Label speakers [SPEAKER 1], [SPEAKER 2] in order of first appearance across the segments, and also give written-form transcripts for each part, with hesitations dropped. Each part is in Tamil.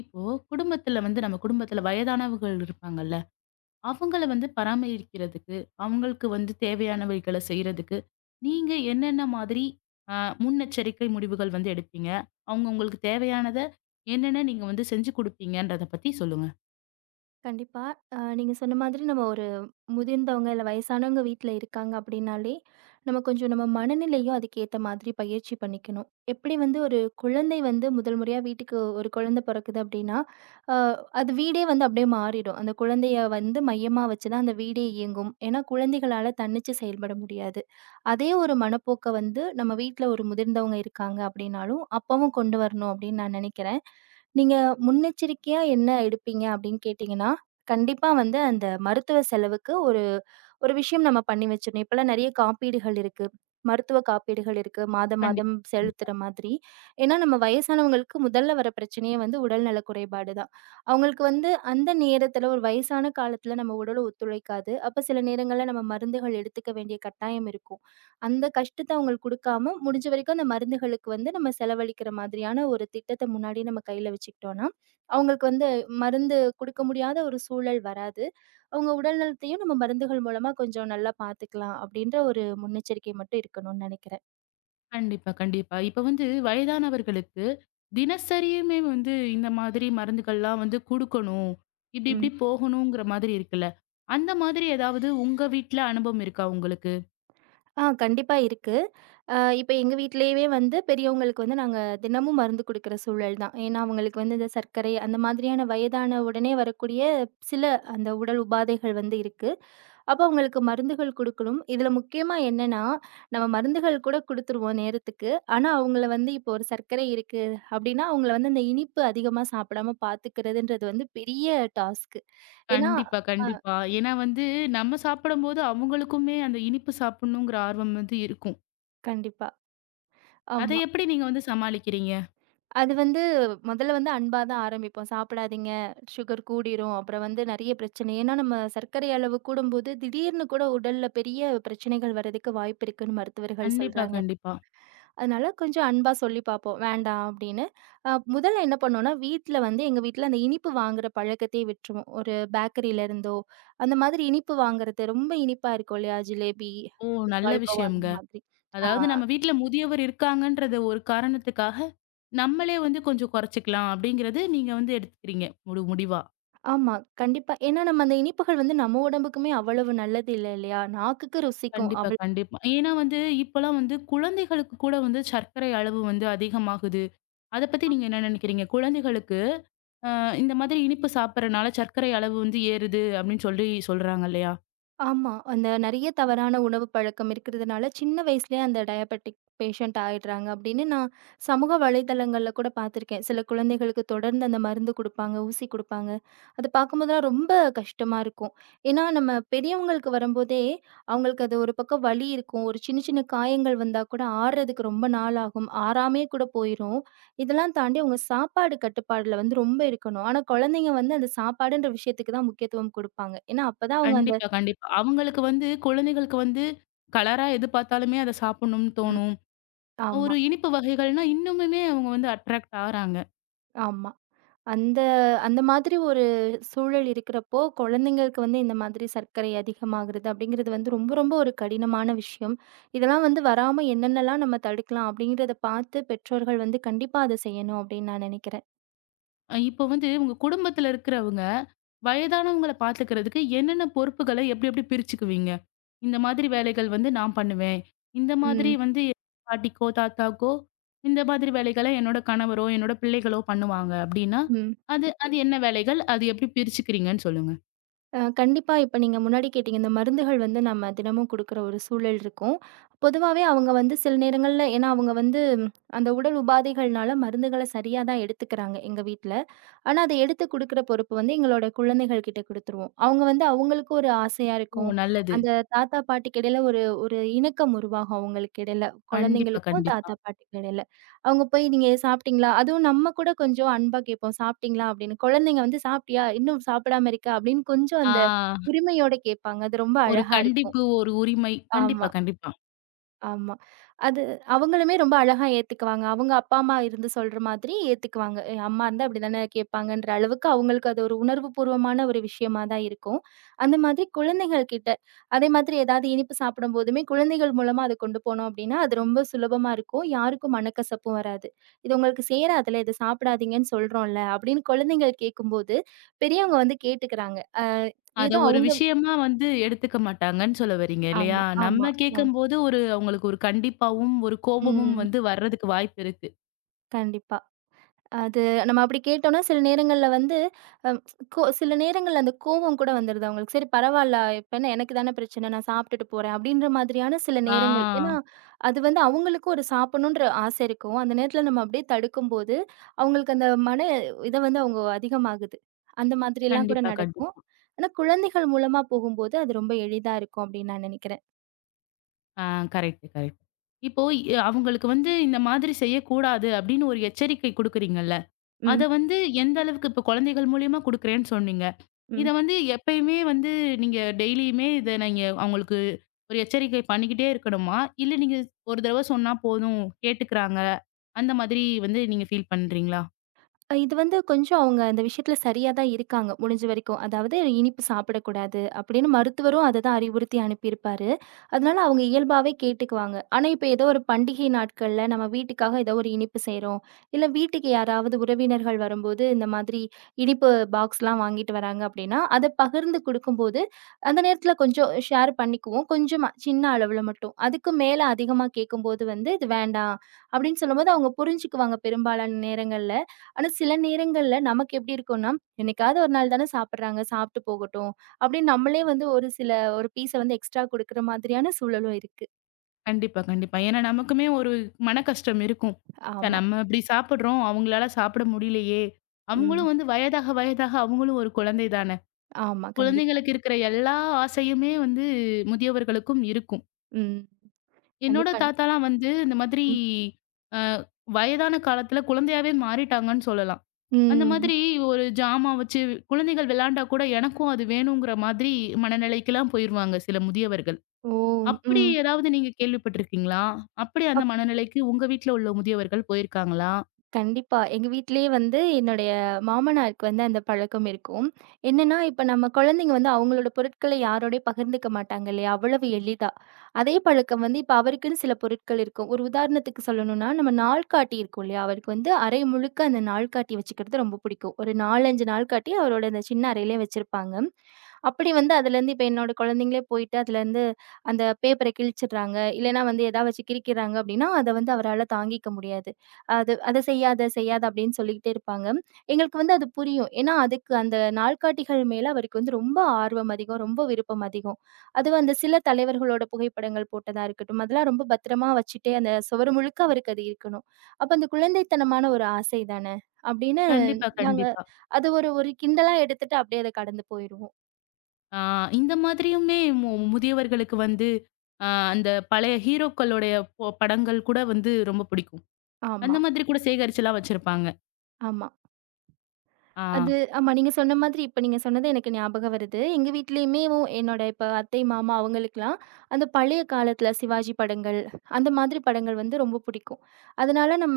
[SPEAKER 1] இப்போ குடும்பத்துல வந்து நம்ம குடும்பத்துல வயதானவர்கள் இருப்பாங்கல்ல. அவங்கள வந்து பராமரிக்கிறதுக்கு, அவங்களுக்கு வந்து தேவையானவைகள செய்றதுக்கு, நீங்க என்னென்ன மாதிரி அ முன்னெச்சரிக்கை முடிவுகள் வந்து எடுப்பீங்க? அவங்க உங்களுக்கு தேவையானத என்னென்ன நீங்க வந்து செஞ்சு குடுப்பீங்கன்றத பத்தி சொல்லுங்க.
[SPEAKER 2] கண்டிப்பா. நீங்க சொன்ன மாதிரி நம்ம ஒரு முதிர்ந்தவங்க, இல்ல வயசானவங்க வீட்ல இருக்காங்க அப்படின்னாலே, நம்ம கொஞ்சம் நம்ம மனநிலையும் அதுக்கேத்த மாதிரி பயிற்சி பண்ணிக்கணும். எப்படி வந்து ஒரு குழந்தை வந்து முதல் முறையா வீட்டுக்கு ஒரு குழந்தை பிறக்குது அப்படின்னா, அ அது வீடே வந்து அப்படியே மாறிடும். அந்த குழந்தைய வந்து மையமா வச்சு தான் அந்த வீடே இயங்கும். ஏன்னா குழந்தைகளால தன்னிச்சு செயல்பட முடியாது. அதே ஒரு மனப்போக்க வந்து நம்ம வீட்ல ஒரு முதிர்ந்தவங்க இருக்காங்க அப்படின்னாலும், அப்பவும் கொண்டு வரணும் அப்படின்னு நான் நினைக்கிறேன். நீங்க முன்னெச்சரிக்கையா என்ன எடுப்பீங்க அப்படின்னு கேட்டீங்கன்னா, கண்டிப்பா வந்து அந்த மருத்துவ செலவுக்கு ஒரு ஒரு விஷயம் நம்ம பண்ணி வச்சிடணும். இப்பலாம் நெறைய காப்பீடுகள் இருக்கு. மருத்துவ காப்பீடுகள் இருக்கு. மாதம்
[SPEAKER 1] கண்டிப்
[SPEAKER 2] மாதம் செலுத்துற மாதிரி. ஏன்னா நம்ம வயசானவங்களுக்கு முதல்ல வர பிரச்சனையே வந்து உடல்நல குறைபாடு தான். அவங்களுக்கு வந்து அந்த நேரத்துல ஒரு வயசான காலத்துல நம்ம உடல் ஒத்துழைக்காது. அப்ப சில நேரங்கள்ல நம்ம மருந்துகள் எடுத்துக்க வேண்டிய கட்டாயம் இருக்கும். அந்த கஷ்டத்த அவங்களுக்கு குடுக்காம முடிஞ்ச வரைக்கும் அந்த மருந்துகளுக்கு வந்து நம்ம செலவழிக்கிற மாதிரியான ஒரு திட்டத்த முன்னாடியே நம்ம கையில வச்சுக்கிட்டோம்னா அவங்களுக்கு வந்து மருந்து குடுக்க முடியாத ஒரு சூழல் வராது. அவங்க உடல் நலத்தையும் நம்ம மருந்துகள் மூலமா கொஞ்சம் நல்லா பார்த்துக்கலாம். அப்படின்ற ஒரு முன்னெச்சரிக்கை மட்டும் இருக்கணும்னு நெனைக்கிறேன்.
[SPEAKER 1] கண்டிப்பா, கண்டிப்பா. இப்ப வந்து வயதானவர்களுக்கு தினசரியுமே வந்து இந்த மாதிரி மருந்துகள்லாம் வந்து குடுக்கணும். இப்டி இப்டி போகணுங்கிற மாதிரி இருக்குல்ல. அந்த மாதிரி ஏதாவது உங்க வீட்ல அனுபவம் இருக்கா உங்களுக்கு?
[SPEAKER 2] ஆ கண்டிப்பா இருக்கு. இப்ப எங்க வீட்லயவே வந்து பெரியவங்களுக்கு வந்து நாங்க தினமும் மருந்து குடுக்குற சூழல் தான். ஏன்னா, அவங்களுக்கு வந்து இந்த சர்க்கரை அந்த மாதிரியான வயதான உடனே வரக்கூடிய சில அந்த உடல் உபாதைகள் வந்து இருக்கு. அப்போ அவங்களுக்கு மருந்துகள் குடுக்கணும். இதுல முக்கியமா என்னன்னா, நம்ம மருந்துகள் கூட குடுத்துருவோம் நேரத்துக்கு. ஆனா, அவங்கள வந்து இப்போ ஒரு சர்க்கரை இருக்கு அப்படின்னா, அவங்கள வந்து அந்த இனிப்பு அதிகமா சாப்பிடாம பார்த்துக்கிறதுன்றது வந்து பெரிய டாஸ்க்கு. ஏன்னா
[SPEAKER 1] கண்டிப்பா,
[SPEAKER 2] அ
[SPEAKER 1] கண்டிப்பா. ஏன்னா வந்து நம்ம சாப்பிடும்போது அவங்களுக்குமே அந்த இனிப்பு சாப்பிடணுங்கிற ஆர்வம் வந்து இருக்கும்.
[SPEAKER 2] கண்டிப்பா.
[SPEAKER 1] அதை
[SPEAKER 2] ஆமா.
[SPEAKER 1] எப்படி நீங்க வந்து சமாளிக்கிறீங்க?
[SPEAKER 2] அது வந்து முதல்ல வந்து அன்பா தான் ஆரம்பிப்போம். சாப்பிடாதீங்க, சுகர் கூடிரும். அப்புறம் வந்து நெறைய பிரச்சனை. ஏன்னா நம்ம சர்க்கரை அளவு கூடும்போது, திடீர்னு கூட உடல்ல பெரிய பிரச்சனைகள் வர்றதுக்கு வாய்ப்பு இருக்குன்னு மருத்துவர்கள்
[SPEAKER 1] கண்டிப்பா,
[SPEAKER 2] சொல்றாங்க.
[SPEAKER 1] கண்டிப்பா.
[SPEAKER 2] அதனால கொஞ்சம் அன்பா சொல்லி பார்ப்போம், "வேண்டாம்" அப்படின்னு. அ முதல்ல என்ன பண்ணோம்னா, வீட்ல வந்து எங்க வீட்ல அந்த இனிப்பு வாங்குற பழக்கத்தையே விட்டுருவோம். ஒரு பேக்கரியில இருந்தோ, அந்த மாதிரி இனிப்பு வாங்குறது ரொம்ப இனிப்பா இருக்கும் இல்லையா? ஜிலேபி,
[SPEAKER 1] ஓ! நல்ல
[SPEAKER 2] பால்கோவா அந்த
[SPEAKER 1] விஷயம்ங்க.
[SPEAKER 2] மாதிரி. ஆ.
[SPEAKER 1] அதாவது நம்ம வீட்ல முதியவர் இருக்காங்கன்றத ஒரு காரணத்துக்காக, நம்மளே வந்து கொஞ்சம் குறைச்சுக்கலாம் அப்படிங்கிறது நீங்க வந்து எடுத்துக்கிறீங்க, ஒரு முடிவா.
[SPEAKER 2] ஆமா. கண்டிப்பா. ஏன்னா நம்ம அந்த இனிப்புகள் வந்து நம்ம உடம்புக்குமே அவ்வளவு நல்லது இல்ல இல்லையா? நாக்குக்கு ருசிக்கும்.
[SPEAKER 1] கண்டிப்பா, கண்டிப்பா. ஏன்னா வந்து இப்பலாம் வந்து குழந்தைகளுக்கு கூட வந்து சர்க்கரை அளவு வந்து அதிகமாகுது. அத பத்தி நீங்க என்ன நினைக்கிறீங்க? குழந்தைகளுக்கு அ இந்த மாதிரி இனிப்பு சாப்பிடுறனால சர்க்கரை அளவு வந்து ஏறுது அப்படின்னு சொல்லி சொல்றாங்க இல்லையா?
[SPEAKER 2] ஆமா. அந்த நெறைய தவறான உணவு பழக்கம் இருக்கிறதுனால, சின்ன வயசுலயே அந்த டயாபெட்டிக் பேஷண்ட் ஆயிடுறாங்க அப்படின்னு நான் சமூக வலைதளங்கள்ல கூட பார்த்துருக்கேன். சில குழந்தைகளுக்கு தொடர்ந்து அந்த மருந்து குடுப்பாங்க, ஊசி குடுப்பாங்க. அது பார்க்கும்போதெல்லாம் ரொம்ப கஷ்டமா இருக்கும். ஏன்னா, நம்ம பெரியவங்களுக்கு வரும்போதே, அவங்களுக்கு அது ஒரு பக்கம் வலி இருக்கும். ஒரு சின்ன சின்ன காயங்கள் வந்தா கூட ஆறுறதுக்கு ரொம்ப நாள் ஆகும். ஆறாமயே கூட போயிரும். இதெல்லாம் தாண்டி அவங்க சாப்பாடு கட்டுப்பாடுல வந்து ரொம்ப இருக்கணும். ஆனா, குழந்தைங்க வந்து அந்த சாப்பாடுன்ற விஷயத்துக்கு தான் முக்கியத்துவம் குடுப்பாங்க. ஏன்னா, அப்பதான் அவங்க அந்த
[SPEAKER 1] கண்டிப்பா, கண்டிப்பா. அவங்களுக்கு வந்து குழந்தைகளுக்கு வந்து கலரா எது பார்த்தாலுமே அத சாப்பிடணும்னு தோணும்.
[SPEAKER 2] ஆமா,
[SPEAKER 1] ஒரு இனிப்பு வகைகள்னா இன்னுமுமே அவங்க வந்து அட்ராக்ட் ஆறாங்க.
[SPEAKER 2] ஆமா. அந்த அந்த மாதிரி ஒரு சூழல் இருக்கிறப்போ, குழந்தைங்களுக்கு வந்து இந்த மாதிரி சர்க்கரை அதிகமாகுறது அப்படிங்கிறது வந்து ரொம்ப, ரொம்ப ஒரு கடினமான விஷயம். இதெல்லாம் வந்து வராம என்னென்னலாம் நம்ம தடுக்கலாம் அப்படிங்கிறத பார்த்து பெற்றோர்கள் வந்து கண்டிப்பா அத செய்யணும் அப்படின்னு நான் நினைக்கிறேன்.
[SPEAKER 1] இப்போ வந்து உங்க குடும்பத்துல இருக்கிறவங்க, வயதானவங்கள பார்த்துக்கிறதுக்கு என்னென்ன பொறுப்புகள எப்டி எப்டி பிரிச்சுக்குவீங்க? இந்த மாதிரி வேலைகள் வந்து நான் பண்ணுவேன். இந்த மாதிரி
[SPEAKER 2] ம்,
[SPEAKER 1] வந்து என் பாட்டிக்கோ, தாத்தாக்கோ, இந்த மாதிரி வேலைகள என்னோட கணவரோ, என்னோட பிள்ளைகளோ பண்ணுவாங்க அப்டின்னா,
[SPEAKER 2] ம்.
[SPEAKER 1] அது அது என்ன வேலைகள்? அது எப்டி பிரிச்சுக்கிறீங்கன்னு சொல்லுங்க.
[SPEAKER 2] கண்டிப்பா இப்ப நீங்க முன்னாடி கேட்டீங்க, இந்த மருந்துகள் வந்து நம்ம தினமும் குடுக்குற ஒரு சூழல் இருக்கும். பொதுவாவே அவங்க வந்து சில நேரங்கள்ல ஏன்னா அவங்க வந்து அந்த உடல் உபாதைகள்னால மருந்துகள சரியா தான் எடுத்துக்கிறாங்க எங்க வீட்ல. ஆனா, அத எடுத்து குடுக்குற பொறுப்பு வந்து எங்களோட குழந்தைகள் கிட்ட குடுத்துருவோம். அவங்க வந்து அவங்களுக்கு ஒரு ஆசையா இருக்கும்.
[SPEAKER 1] ஓ! நல்லது.
[SPEAKER 2] அந்த தாத்தா, பாட்டிக்கு இடையில ஒரு ஒரு இணக்கம் உருவாகும் அவங்களுக்கு இடையில.
[SPEAKER 1] கண்டிப்பா,
[SPEAKER 2] குழந்தைங்களுக்கும்
[SPEAKER 1] கண்டிப்பா.
[SPEAKER 2] தாத்தா, பாட்டிக்கு இடையில. அவங்க போய் "நீங்க சாப்பிட்டீங்களா?" அதுவும் நம்ம கூட கொஞ்சம் அன்பா கேட்போம். "சாப்பிட்டீங்களா?" அப்படின்னு. குழந்தைங்க வந்து "சாப்பிட்டியா? இன்னும் சாப்பிடாம இருக்க?" அப்படின்னு கொஞ்சம் அந்த
[SPEAKER 1] ஆ,
[SPEAKER 2] உரிமையோட கேட்பாங்க. அது ரொம்ப
[SPEAKER 1] ஒரு
[SPEAKER 2] அழகா இருக்கும்.
[SPEAKER 1] கண்டிப்பு, ஒரு உரிமை.
[SPEAKER 2] ஆமா.
[SPEAKER 1] கண்டிப்பா, கண்டிப்பா.
[SPEAKER 2] ஆமா. அது அவங்களுமே ரொம்ப அழகா ஏத்துக்குவாங்க. அவங்க அப்பா, அம்மா இருந்து சொல்ற மாதிரி ஏத்துக்குவாங்க. அம்மா இருந்தா இப்படிதானே கேட்பாங்கன்ற அளவுக்கு அவங்களுக்கு அது ஒரு உணர்வுபூர்வமான ஒரு விஷயமா தான் இருக்கும். அந்த மாதிரி குழந்தைகள் கிட்ட அதே மாதிரி ஏதாவது இனிப்பு சாப்பிடும்போதுமே குழந்தைகள் மூலமா அத கொண்டு போனோம் அப்படின்னா, அது ரொம்ப சுலபமா இருக்கும். யாருக்கும் மனக்கசப்பும் வராது. "இது உங்களுக்கு சேராதுல்ல, இத சாப்பிடாதீங்கன்னு சொல்றோம்ல" அப்படின்னு குழந்தைகள் கேட்கும்போது, பெரியவங்க வந்து கேட்டுக்கிறாங்க. அ
[SPEAKER 1] அத
[SPEAKER 2] ஏதோ
[SPEAKER 1] ஒரு
[SPEAKER 2] அவங்க
[SPEAKER 1] விஷயமா வந்து எடுத்துக்க மாட்டாங்கன்னு சொல்ல வரீங்க இல்லையா?
[SPEAKER 2] ஆமா, ஆமா.
[SPEAKER 1] நம்ம
[SPEAKER 2] அ.
[SPEAKER 1] கேட்கும்போது ஒரு அவங்களுக்கு ஒரு கண்டிப்பாவும், ஒரு கோபமும்
[SPEAKER 2] ம்.
[SPEAKER 1] வந்து வர்றதுக்கு வாய்ப்பு இருக்கு.
[SPEAKER 2] கண்டிப்பா. அது நம்ம அப்படி கேட்டோம்னா, சில நேரங்கள்ல வந்து அம் கோ சில நேரங்கள்ல அந்த கோவம் கூட வந்துருது அவங்களுக்கு. சரி பரவால்ல, இப்ப என்ன எனக்கு தானே பிரச்சனை, நான் சாப்பிட்டுட்டு போறேன் அப்படின்ற மாதிரியான சில நேரங்கள். ஏன்னா,
[SPEAKER 1] ஆ,
[SPEAKER 2] அது வந்து அவங்களுக்கும் ஒரு சாப்பிடணுன்ற ஆசை இருக்கும். அந்த நேரத்துல நம்ம அப்படியே தடுக்கும்போது, அவங்களுக்கு அந்த மன இத வந்து அவங்க அதிகமாகுது. அந்த மாதிரியெல்லாம் கூட
[SPEAKER 1] கண்டிப்பா,
[SPEAKER 2] நடக்கும்.
[SPEAKER 1] கண்டிப்பா.
[SPEAKER 2] ஆனா, குழந்தைகள் மூலமா போகும்போது அது ரொம்ப எளிதா இருக்கும் அப்படின்னு நான் நினைக்கிறேன்.
[SPEAKER 1] ஆ, கரெக்ட், கரெக்ட். இப்போ அவங்களுக்கு வந்து இந்த மாதிரி செய்யக்கூடாது அப்படின்னு ஒரு எச்சரிக்கை குடுக்குறீங்கல்ல? அத
[SPEAKER 2] ம்.
[SPEAKER 1] வந்து எந்த அளவுக்கு இப்ப குழந்தைகள் மூலியமா குடுக்குறேன்னு சொன்னீங்க. இத
[SPEAKER 2] ம்.
[SPEAKER 1] வந்து எப்பயுமே வந்து நீங்க டெய்லியுமே இத நீங்க அவங்களுக்கு ஒரு எச்சரிக்கை பண்ணிக்கிட்டே இருக்கணுமா? இல்ல நீங்க ஒரு தடவ சொன்னா போதும் கேட்டுக்கிறாங்க. அந்த மாதிரி வந்து நீங்க ஃபீல் பண்றீங்களா?
[SPEAKER 2] இது வந்து கொஞ்சம் அவங்க அந்த விஷயத்துல சரியா தான் இருக்காங்க, முடிஞ்ச வரைக்கும். அதாவது இனிப்பு சாப்பிடக்கூடாது அப்படின்னு மருத்துவரும் அததான் அறிவுறுத்தி அனுப்பியிருப்பாரு. அதனால அவங்க இயல்பாவே கேட்டுக்குவாங்க. ஆனா இப்ப ஏதோ ஒரு பண்டிகை நாட்கள்ல நம்ம வீட்டுக்காக ஏதோ ஒரு இனிப்பு செய்றோம், இல்ல வீட்டுக்கு யாராவது உறவினர்கள் வரும்போது இந்த மாதிரி இனிப்பு பாக்ஸ்லாம் வாங்கிட்டு வராங்க அப்படின்னா, அத பகிர்ந்து குடுக்கும்போது, அந்த நேரத்துல கொஞ்சம் ஷேர் பண்ணிக்குவோம். கொஞ்சமா சின்ன அளவுல மட்டும். அதுக்கு மேல அதிகமா கேட்கும்போது வந்து, "இது வேண்டாம்" அப்படின்னு சொல்லும்போது அவங்க புரிஞ்சுக்குவாங்க பெரும்பாலான நேரங்கள்ல. ஆனா, சில நேரங்கள்ல நமக்கு எப்படி இருக்கும்னா, என்னைக்காவது ஒரு நாள் தானே சாப்பிடுறாங்க, சாப்பிட்டு போகட்டும். அப்படின்னு நம்மளே வந்து ஒரு பீஸ வந்து எக்ஸ்ட்ரா குடுக்குற மாதிரியான சூழலும் இருக்கு.
[SPEAKER 1] கண்டிப்பா, கண்டிப்பா. ஏன்னா நமக்குமே ஒரு மன கஷ்டம் இருக்கும். ச்ச
[SPEAKER 2] ஆமா.
[SPEAKER 1] நம்ம இப்படி சாப்பிடுறோம். அவங்களால சாப்பிட முடியலையே!
[SPEAKER 2] ம்.
[SPEAKER 1] அவங்களும் வந்து வயதாக வயதாக அவங்களும் ஒரு குழந்தை தானே!
[SPEAKER 2] ஆமா. கண்டிப்பா.
[SPEAKER 1] குழந்தைங்களுக்கு இருக்கிற எல்லா ஆசையுமே வந்து முதியவர்களுக்கும் இருக்கும்.
[SPEAKER 2] ம்.
[SPEAKER 1] என்னோட
[SPEAKER 2] கண்டிப்பா.
[SPEAKER 1] தாத்தாலாம் வந்து இந்த மாதிரி
[SPEAKER 2] ம்.
[SPEAKER 1] அ வயதான காலத்துல குழந்தையாவே மாறிட்டாங்கன்னு சொல்லலாம். அந்த
[SPEAKER 2] ம்.
[SPEAKER 1] மாதிரி ஒரு ஜாமான் வச்சு குழந்தைகள் விளையாண்டா கூட எனக்கும் அது வேணுங்கிற மாதிரி மனநிலைக்குலாம் போயிருவாங்க சில முதியவர்கள்.
[SPEAKER 2] ஓ!
[SPEAKER 1] அப்படி
[SPEAKER 2] ம்.
[SPEAKER 1] ஏதாவது நீங்க கேள்விப்பட்டிருக்கீங்களா? அப்படி அந்த மனநிலைக்கு உங்க வீட்ல உள்ள முதியவர்கள் போயிருக்காங்களா?
[SPEAKER 2] கண்டிப்பா. எங்க வீட்லயே வந்து என்னுடைய மாமனாருக்கு வந்து அந்த பழக்கம் இருக்கும். என்னன்னா, இப்ப நம்ம குழந்தைங்க வந்து அவங்களோட பொருட்கள யாரோடயும் பகிர்ந்துக்க மாட்டாங்க இல்லையா? அவ்வளவு எளிதா. அதே பழக்கம் வந்து இப்ப அவருக்குன்னு சில பொருட்கள் இருக்கும். ஒரு உதாரணத்துக்கு சொல்லணும்னா, நம்ம நாள்காட்டி இருக்கும் இல்லையா? அவருக்கு வந்து அறை முழுக்க அந்த நாள்காட்டி வச்சுக்கிறது ரொம்ப பிடிக்கும். ஒரு 4, 5 நாள்காட்டி அவரோட அந்த சின்ன அறையிலே வச்சிருப்பாங்க. அப்படி வந்து அதுலேருந்து இப்ப என்னோட குழந்தைங்களே போயிட்டு அதுலேருந்து அந்த பேப்பர கிழிச்சிடுறாங்க. இல்லன்னா வந்து எதா வச்சு கிறுக்கிறாங்க அப்படின்னா, அத வந்து அவரால தாங்கிக்க முடியாது. அது "அத செய்யாத, செய்யாத" அப்படின்னு சொல்லிக்கிட்டே இருப்பாங்க. எங்களுக்கு வந்து அது புரியும். ஏன்னா, அதுக்கு அந்த நாள்காட்டிகள் மேல அவருக்கு வந்து ரொம்ப ஆர்வம் அதிகம், ரொம்ப விருப்பம் அதிகம். அதுவும் அந்த சில தலைவர்களோட புகைப்படங்கள் போட்டதா இருக்கட்டும், அதெல்லாம் ரொம்ப பத்திரமா வச்சுட்டு அந்த சுவரு முழுக்க அவருக்கு அது இருக்கணும். அப்ப அந்த குழந்தைத்தனமான ஒரு ஆசை தான. அப்படின்னு
[SPEAKER 1] கண்டிப்பா,
[SPEAKER 2] நாங்க
[SPEAKER 1] கண்டிப்பா.
[SPEAKER 2] அது ஒரு ஒரு கிண்டலா எடுத்துட்டு அப்படியே அத கடந்து போயிருவோம்.
[SPEAKER 1] ஆ, இந்த மாதிரியுமே முதியவர்களுக்கு வந்து அ அந்த பழைய ஹீரோக்களுடைய படங்கள் கூட வந்து ரொம்ப பிடிக்கும்.
[SPEAKER 2] ஆமா,
[SPEAKER 1] அந்த மாதிரி கூட சேகரிச்சுலாம் வச்சிருப்பாங்க.
[SPEAKER 2] ஆமா.
[SPEAKER 1] ஆ.
[SPEAKER 2] அது ஆமா. நீங்க சொன்ன மாதிரி இப்ப நீங்க சொன்னது எனக்கு ஞாபகம் வருது. எங்க வீட்லயுமேவும் என்னோட இப்ப அத்தை, மாமா அவங்களுக்கெல்லாம் அந்த பழைய காலத்துல சிவாஜி படங்கள், அந்த மாதிரி படங்கள் வந்து ரொம்ப பிடிக்கும். அதனால நம்ம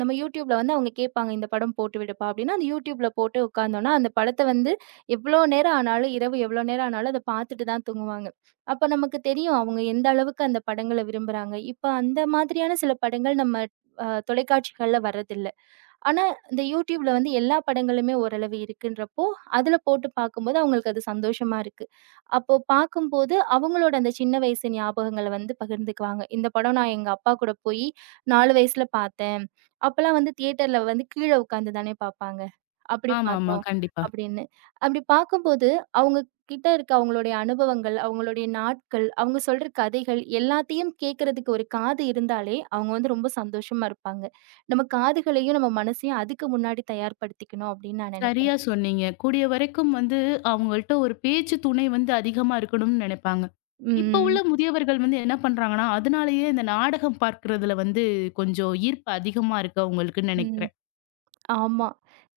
[SPEAKER 2] நம்ம YouTubeல வந்து அவங்க கேட்பாங்க, "இந்த படம் போட்டு விடுப்பா" அப்டின்னா, அந்த YouTubeல போட்டு உட்கார்ந்தோம்னா, அந்த படத்த வந்து எவ்ளோ நேரம் ஆனாலும், இரவு எவ்ளோ நேரம் ஆனாலும் அத பார்த்துட்டு தான் தூங்குவாங்க. அப்ப நமக்கு தெரியும் அவங்க எந்த அளவுக்கு அந்த படங்கள விரும்புறாங்க. இப்ப அந்த மாதிரியான சில படங்கள் நம்ம அ தொலைக்காட்சிகள்ல வர்றதில்ல. ஆனா, இந்த யூடியூப்ல வந்து எல்லா படங்களுமே ஓரளவு இருக்குன்றப்போ, அதுல போட்டு பார்க்கும்போது அவங்களுக்கு அது சந்தோஷமா இருக்கு. அப்போ பார்க்கும்போது அவங்களோட அந்த சின்ன வயசு ஞாபகங்கள வந்து பகிர்ந்துக்குவாங்க. இந்த படம் நான் எங்க அப்பா கூட போயி 4 வயசுல பார்த்தேன். அப்பலாம் வந்து தியேட்டர்ல வந்து கீழ உட்காந்து தானே பார்ப்பாங்க. அப்படி
[SPEAKER 1] ஆமாமா.
[SPEAKER 2] பார்த்தோம்
[SPEAKER 1] கண்டிப்பா.
[SPEAKER 2] அப்படின்னு. அப்படி பார்க்கும்போது, அவங்க கிட்ட இருக்க அவங்களுடைய அனுபவங்கள், அவங்களுடைய நாட்கள், அவங்க சொல்ற கதைகள் எல்லாத்தையும் கேட்கறதுக்கு ஒரு காது இருந்தாலே அவங்க வந்து ரொம்ப சந்தோஷமா இருப்பாங்க. நம்ம காதுகளையும், நம்ம மனசையும் அதுக்கு முன்னாடி தயார்படுத்திக்கணும் அப்படின்னு நான்
[SPEAKER 1] சரியா
[SPEAKER 2] நினைக்கிறேன்.
[SPEAKER 1] சொன்னீங்க. கூடிய வரைக்கும் வந்து அவங்கள்ட்ட ஒரு பேச்சு துணை வந்து அதிகமா இருக்கணும்னு நினைப்பாங்க. இப்ப
[SPEAKER 2] ம்.
[SPEAKER 1] உள்ள முதியவர்கள் வந்து என்ன பண்றாங்கன்னா, அதனாலேயே இந்த நாடகம் பார்க்கிறதுல வந்து கொஞ்சம் ஈர்ப்பு அதிகமா இருக்கு அவங்களுக்குன்னு
[SPEAKER 2] ம்.
[SPEAKER 1] நினைக்கிறேன்.
[SPEAKER 2] ஆமா.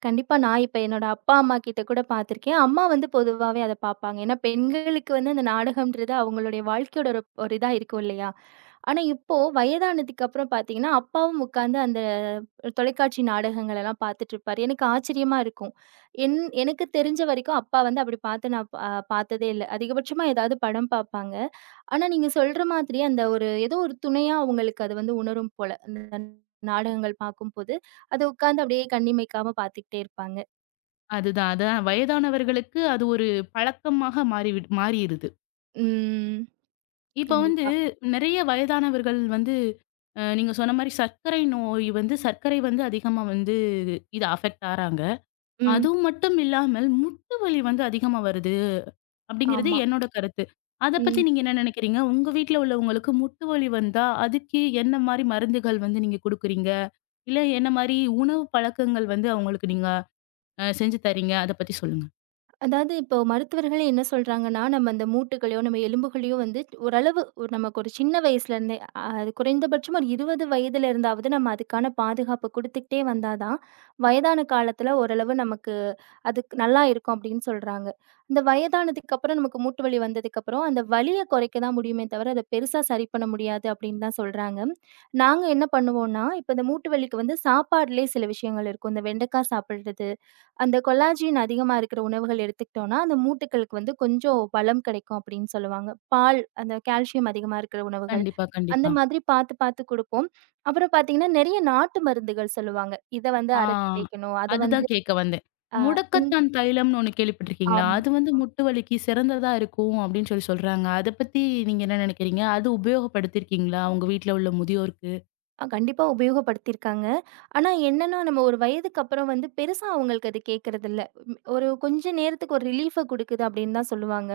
[SPEAKER 2] கண்டிப்பா நான் இப்ப என்னோட அப்பா, அம்மா கிட்ட கூட பார்த்துருக்கேன். அம்மா வந்து பொதுவாவே அத பார்ப்பாங்க. ஏன்னா பெண்களுக்கு வந்து அந்த நாடகம்ன்றது அவங்களுடைய வாழ்க்கையோட ஒரு ஒரு இதா இருக்கும் இல்லையா? ஆனா இப்போ வயதானதுக்கு அப்புறம் பார்த்தீங்கன்னா, அப்பாவும் உட்கார்ந்து அந்த தொலைக்காட்சி நாடகங்கள் எல்லாம் பார்த்துட்டு இருப்பாரு. எனக்கு ஆச்சரியமா இருக்கும். என் எனக்கு தெரிஞ்ச வரைக்கும் அப்பா வந்து அப்படி பார்த்து நான் ப பார்த்ததே இல்ல. அதிகபட்சமா ஏதாவது படம் பார்ப்பாங்க. ஆனா, நீங்க சொல்ற மாதிரி அந்த ஒரு ஏதோ ஒரு துணையா அவங்களுக்கு அது வந்து உணரும் போல. அந்த நாடகங்கள் பார்க்கும்போது, அத உட்கார்ந்து அப்படியே கண்ணிமைக்காம பார்த்துக்கிட்டே இருப்பாங்க.
[SPEAKER 1] அதுதான், அதான் வயதானவர்களுக்கு அது ஒரு பழக்கமாக மாறிருது.
[SPEAKER 2] ம்.
[SPEAKER 1] இப்ப வந்து
[SPEAKER 2] கண்டிப்பா.
[SPEAKER 1] நெறைய வயதானவர்கள் வந்து நீங்க சொன்ன மாரி சர்க்கரை நோய் வந்து சர்க்கரை வந்து அதிகமா வந்து இது அஃபெக்ட் ஆறாங்க.
[SPEAKER 2] ம்.
[SPEAKER 1] அதுவும் மட்டும் இல்லாமல் முட்டு வலி வந்து அதிகமா வருது. அப்படிங்கிறது
[SPEAKER 2] ஆமா.
[SPEAKER 1] என்னோட கருத்து. அத பத்தி
[SPEAKER 2] ம்.
[SPEAKER 1] நீங்க என்ன நினைக்கிறீங்க? உங்க வீட்ல உள்ளவங்களுக்கு முட்டு வலி வந்தா, அதுக்கு என்ன மாரி மருந்துகள் வந்து நீங்க குடுக்குறீங்க? இல்ல என்ன மாரி உணவு பழக்கங்கள் வந்து அவங்களுக்கு நீங்க செஞ்சு தர்றீங்க? அத பத்தி சொல்லுங்க.
[SPEAKER 2] அதாவது இப்போ மருத்துவர்களே என்ன சொல்றாங்கன்னா, நம்ம அந்த மூட்டுகளையோ, நம்ம எலும்புகளையோ வந்து ஓரளவு ஒரு நமக்கு ஒரு சின்ன வயசுலேருந்தே அது குறைந்தபட்சம் ஒரு 20 வயதுல இருந்தாவது நம்ம அதுக்கான பாதுகாப்பு குடுத்துக்கிட்டே வந்தா தான், வயதான காலத்துல ஓரளவு நமக்கு அதுக்கு நல்லா இருக்கும் அப்படின்னு சொல்றாங்க. இந்த வயதானதுக்கு அப்புறம் நமக்கு மூட்டு வலி வந்ததுக்கப்புறம், அந்த வலிய குறைக்க தான் முடியுமே தவிர, அத பெருசா சரி பண்ண முடியாது அப்படின்னு தான் சொல்றாங்க. நாங்க என்ன பண்ணுவோம்னா, இப்ப இந்த மூட்டு வலிக்கு வந்து சாப்பாடுலயே சில விஷயங்கள் இருக்கும். இந்த வெண்டைக்காய் சாப்பிடுறது, அந்த கொலாஜின் அதிகமா இருக்கிற உணவுகள் எடுத்துக்கிட்டோம்னா, அந்த மூட்டுக்களுக்கு வந்து கொஞ்சம் பலம் கிடைக்கும் அப்படின்னு சொல்லுவாங்க. பால், அந்த கால்சியம் அதிகமா இருக்கிற உணவுகள்,
[SPEAKER 1] கண்டிப்பா,
[SPEAKER 2] அந்த
[SPEAKER 1] கண்டிப்பா.
[SPEAKER 2] மாதிரி பார்த்து பார்த்து குடுப்போம். அப்புறம் பார்த்தீங்கன்னா, நெறைய நாட்டு மருந்துகள் சொல்லுவாங்க. இத வந்து
[SPEAKER 1] ஆ,
[SPEAKER 2] அரைச்சு தேய்க்கணும். அத வந்து
[SPEAKER 1] அதுதான் கேட்க வந்தேன்.
[SPEAKER 2] அ இந்
[SPEAKER 1] முடக்கத்தான் தைலம்னு ஒண்ணு கேள்விப்பட்டிருக்கீங்களா?
[SPEAKER 2] ஆமா.
[SPEAKER 1] அது வந்து முட்டு வலிக்கு சிறந்ததா இருக்கும் அப்படின்னு சொல்லி சொல்றாங்க. அத பத்தி நீங்க என்ன நினைக்கிறீங்க? அது உபயோகப்படுத்தியிருக்கீங்களா? உங்க வீட்ல உள்ள முதியோருக்கு?
[SPEAKER 2] கண்டிப்பா உபயோகப்படுத்தியிருக்காங்க. ஆனா என்னன்னா, நம்ம ஒரு வயதுக்கு அப்புறம் வந்து பெருசா அவங்களுக்கு அது கேட்கறதில்ல. ஒரு கொஞ்ச நேரத்துக்கு ஒரு ரிலீஃப குடுக்குது அப்படின்னு தான் சொல்லுவாங்க.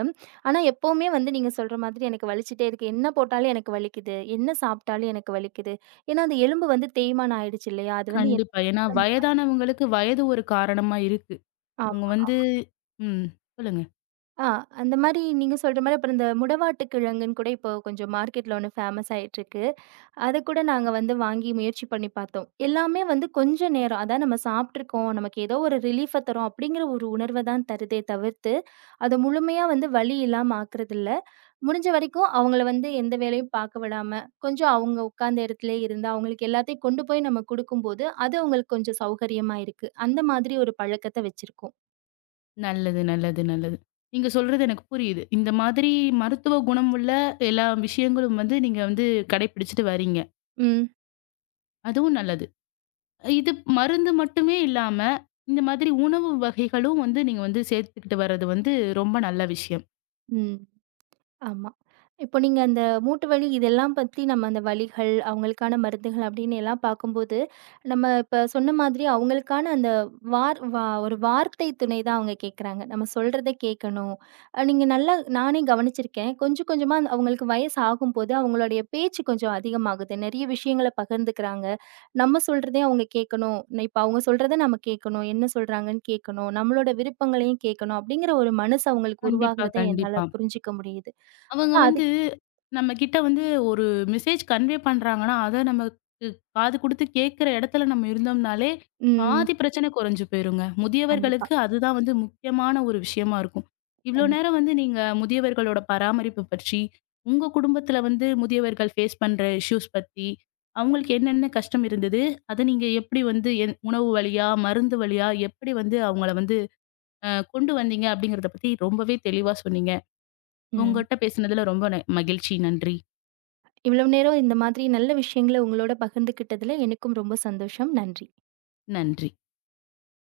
[SPEAKER 2] ஆனா எப்பவுமே வந்து நீங்க சொல்ற மாதிரி எனக்கு வலிச்சுட்டே இருக்கு. என்ன போட்டாலும் எனக்கு வலிக்குது. என்ன சாப்பிட்டாலும் எனக்கு வலிக்குது. ஏன்னா, அந்த எலும்பு வந்து தேய்மானம் ஆயிடுச்சு இல்லையா? அது வந்து என்னால
[SPEAKER 1] கண்டிப்பா. ஏன்னா வயதானவங்களுக்கு வயது ஒரு காரணமா இருக்கு.
[SPEAKER 2] ஆம்.
[SPEAKER 1] அவங்க வந்து ம். சொல்லுங்க.
[SPEAKER 2] ஆ அந்த மாரி நீங்க சொல்ற மாரி அப்புறம் இந்த முடவாட்டு கிழங்குன்னு கூட இப்போ கொஞ்சம் மார்க்கெட்ல ஒண்ணு ஃபேமஸ் ஆயிட்டுருக்கு. அதுக்கூட நாங்க வந்து வாங்கி முயற்சி பண்ணி பார்த்தோம். எல்லாமே வந்து கொஞ்ச நேரம், அதான் நம்ம சாப்பிட்டுருக்கோம், நமக்கு ஏதோ ஒரு ரிலீஃப தரும் அப்படிங்கிற ஒரு உணர்வ தான் தருதே தவிர்த்து, அத முழுமையா வந்து வலி இல்லாம ஆக்குறதில்ல. முடிஞ்ச வரைக்கும் அவங்கள வந்து எந்த வேலையும் பார்க்க விடாம, கொஞ்சம் அவங்க உட்கார்ந்த இடத்திலேயே இருந்து, அவங்களுக்கு எல்லாத்தையும் கொண்டு போய் நம்ம குடுக்கும்போது, அது அவங்களுக்கு கொஞ்சம் சௌகரியமா இருக்கு. அந்த மாதிரி ஒரு பழக்கத்த வச்சிருக்கோம்.
[SPEAKER 1] நல்லது, நல்லது, நல்லது. நீங்க சொல்றது எனக்கு புரியுது. இந்த மாதிரி மருத்துவ குணம் உள்ள எல்லா விஷயங்களும் வந்து நீங்க வந்து கடைபிடிச்சுட்டு வரீங்க.
[SPEAKER 2] ம்.
[SPEAKER 1] அதுவும் நல்லது. இது மருந்து மட்டுமே இல்லாம, இந்த மாதிரி உணவு வகைகளும் வந்து நீங்க வந்து சேர்த்துக்கிட்டு வர்றது வந்து ரொம்ப நல்ல விஷயம்.
[SPEAKER 2] ம். ஆமா. இப்போ நீங்க அந்த மூட்டு வலி இதெல்லாம் பத்தி நம்ம அந்த வலிகள், அவங்களுக்கான மருந்துகள் அப்படின்னு எல்லாம் பார்க்கும்போது, நம்ம இப்ப சொன்ன மாதிரி அவங்களுக்கான அந்த வார் வா ஒரு வார்த்தை துணை தான் அவங்க கேட்குறாங்க. நம்ம சொல்றத கேட்கணும். நீங்க நல்லா நானே கவனிச்சிருக்கேன். கொஞ்சம் கொஞ்சமா அவங்களுக்கு வயசு ஆகும்போது அவங்களுடைய பேச்சு கொஞ்சம் அதிகமாகுது. நெறைய விஷயங்கள பகிர்ந்துக்கிறாங்க. நம்ம சொல்றதையும் அவங்க கேட்கணும். இப்ப அவங்க சொல்றத நம்ம கேட்கணும். என்ன சொல்றாங்கன்னு கேட்கணும். நம்மளோட விருப்பங்களையும் கேட்கணும். அப்படிங்கிற ஒரு மனசு அவங்களுக்கு
[SPEAKER 1] கண்டிப்பா,
[SPEAKER 2] உருவாகுறத என்னால
[SPEAKER 1] கண்டிப்பா.
[SPEAKER 2] புரிஞ்சுக்க முடியுது. அப்ப
[SPEAKER 1] அவங்க வந்து
[SPEAKER 2] அதுக்
[SPEAKER 1] நம்மகிட்ட வந்து ஒரு மெசேஜ் கன்வே பண்றாங்கன்னா, அத நமக்கு காது குடுத்து கேட்கிற இடத்துல நம்ம இருந்தோம்னாலே,
[SPEAKER 2] ம்.
[SPEAKER 1] பாதி பிரச்சனை குறைஞ்சு போயிருங்க.
[SPEAKER 2] கண்டிப்பா,
[SPEAKER 1] முதியவர்களுக்கு அதுதான் வந்து முக்கியமான ஒரு விஷயமா இருக்கும். இவ்ளோ
[SPEAKER 2] கண்டிப்
[SPEAKER 1] நேரம் வந்து நீங்க முதியவர்களோட பராமரிப்பு பற்றி, உங்க குடும்பத்துல வந்து முதியவர்கள் ஃபேஸ் பண்ற இஷ்யூஸ் பத்தி, அவங்களுக்கு என்னென்ன கஷ்டம் இருந்தது, அத நீங்க எப்படி வந்து என் உணவு வழியா, மருந்து வழியா எப்படி வந்து அவங்கள வந்து கொண்டு வந்தீங்க அப்படிங்கிறத பத்தி ரொம்பவே தெளிவா சொன்னீங்க.
[SPEAKER 2] ம். ம்.
[SPEAKER 1] உங்கட்ட பேசுனதுல ரொம்ப மகிழ்ச்சி. நன்றி.
[SPEAKER 2] இவ்வளவு நேரம் இந்த மாதிரி நல்ல விஷயங்கள உங்களோட பகிர்ந்துக்கிட்டதுல எனக்கும் ரொம்ப சந்தோஷம். நன்றி.
[SPEAKER 1] நன்றி.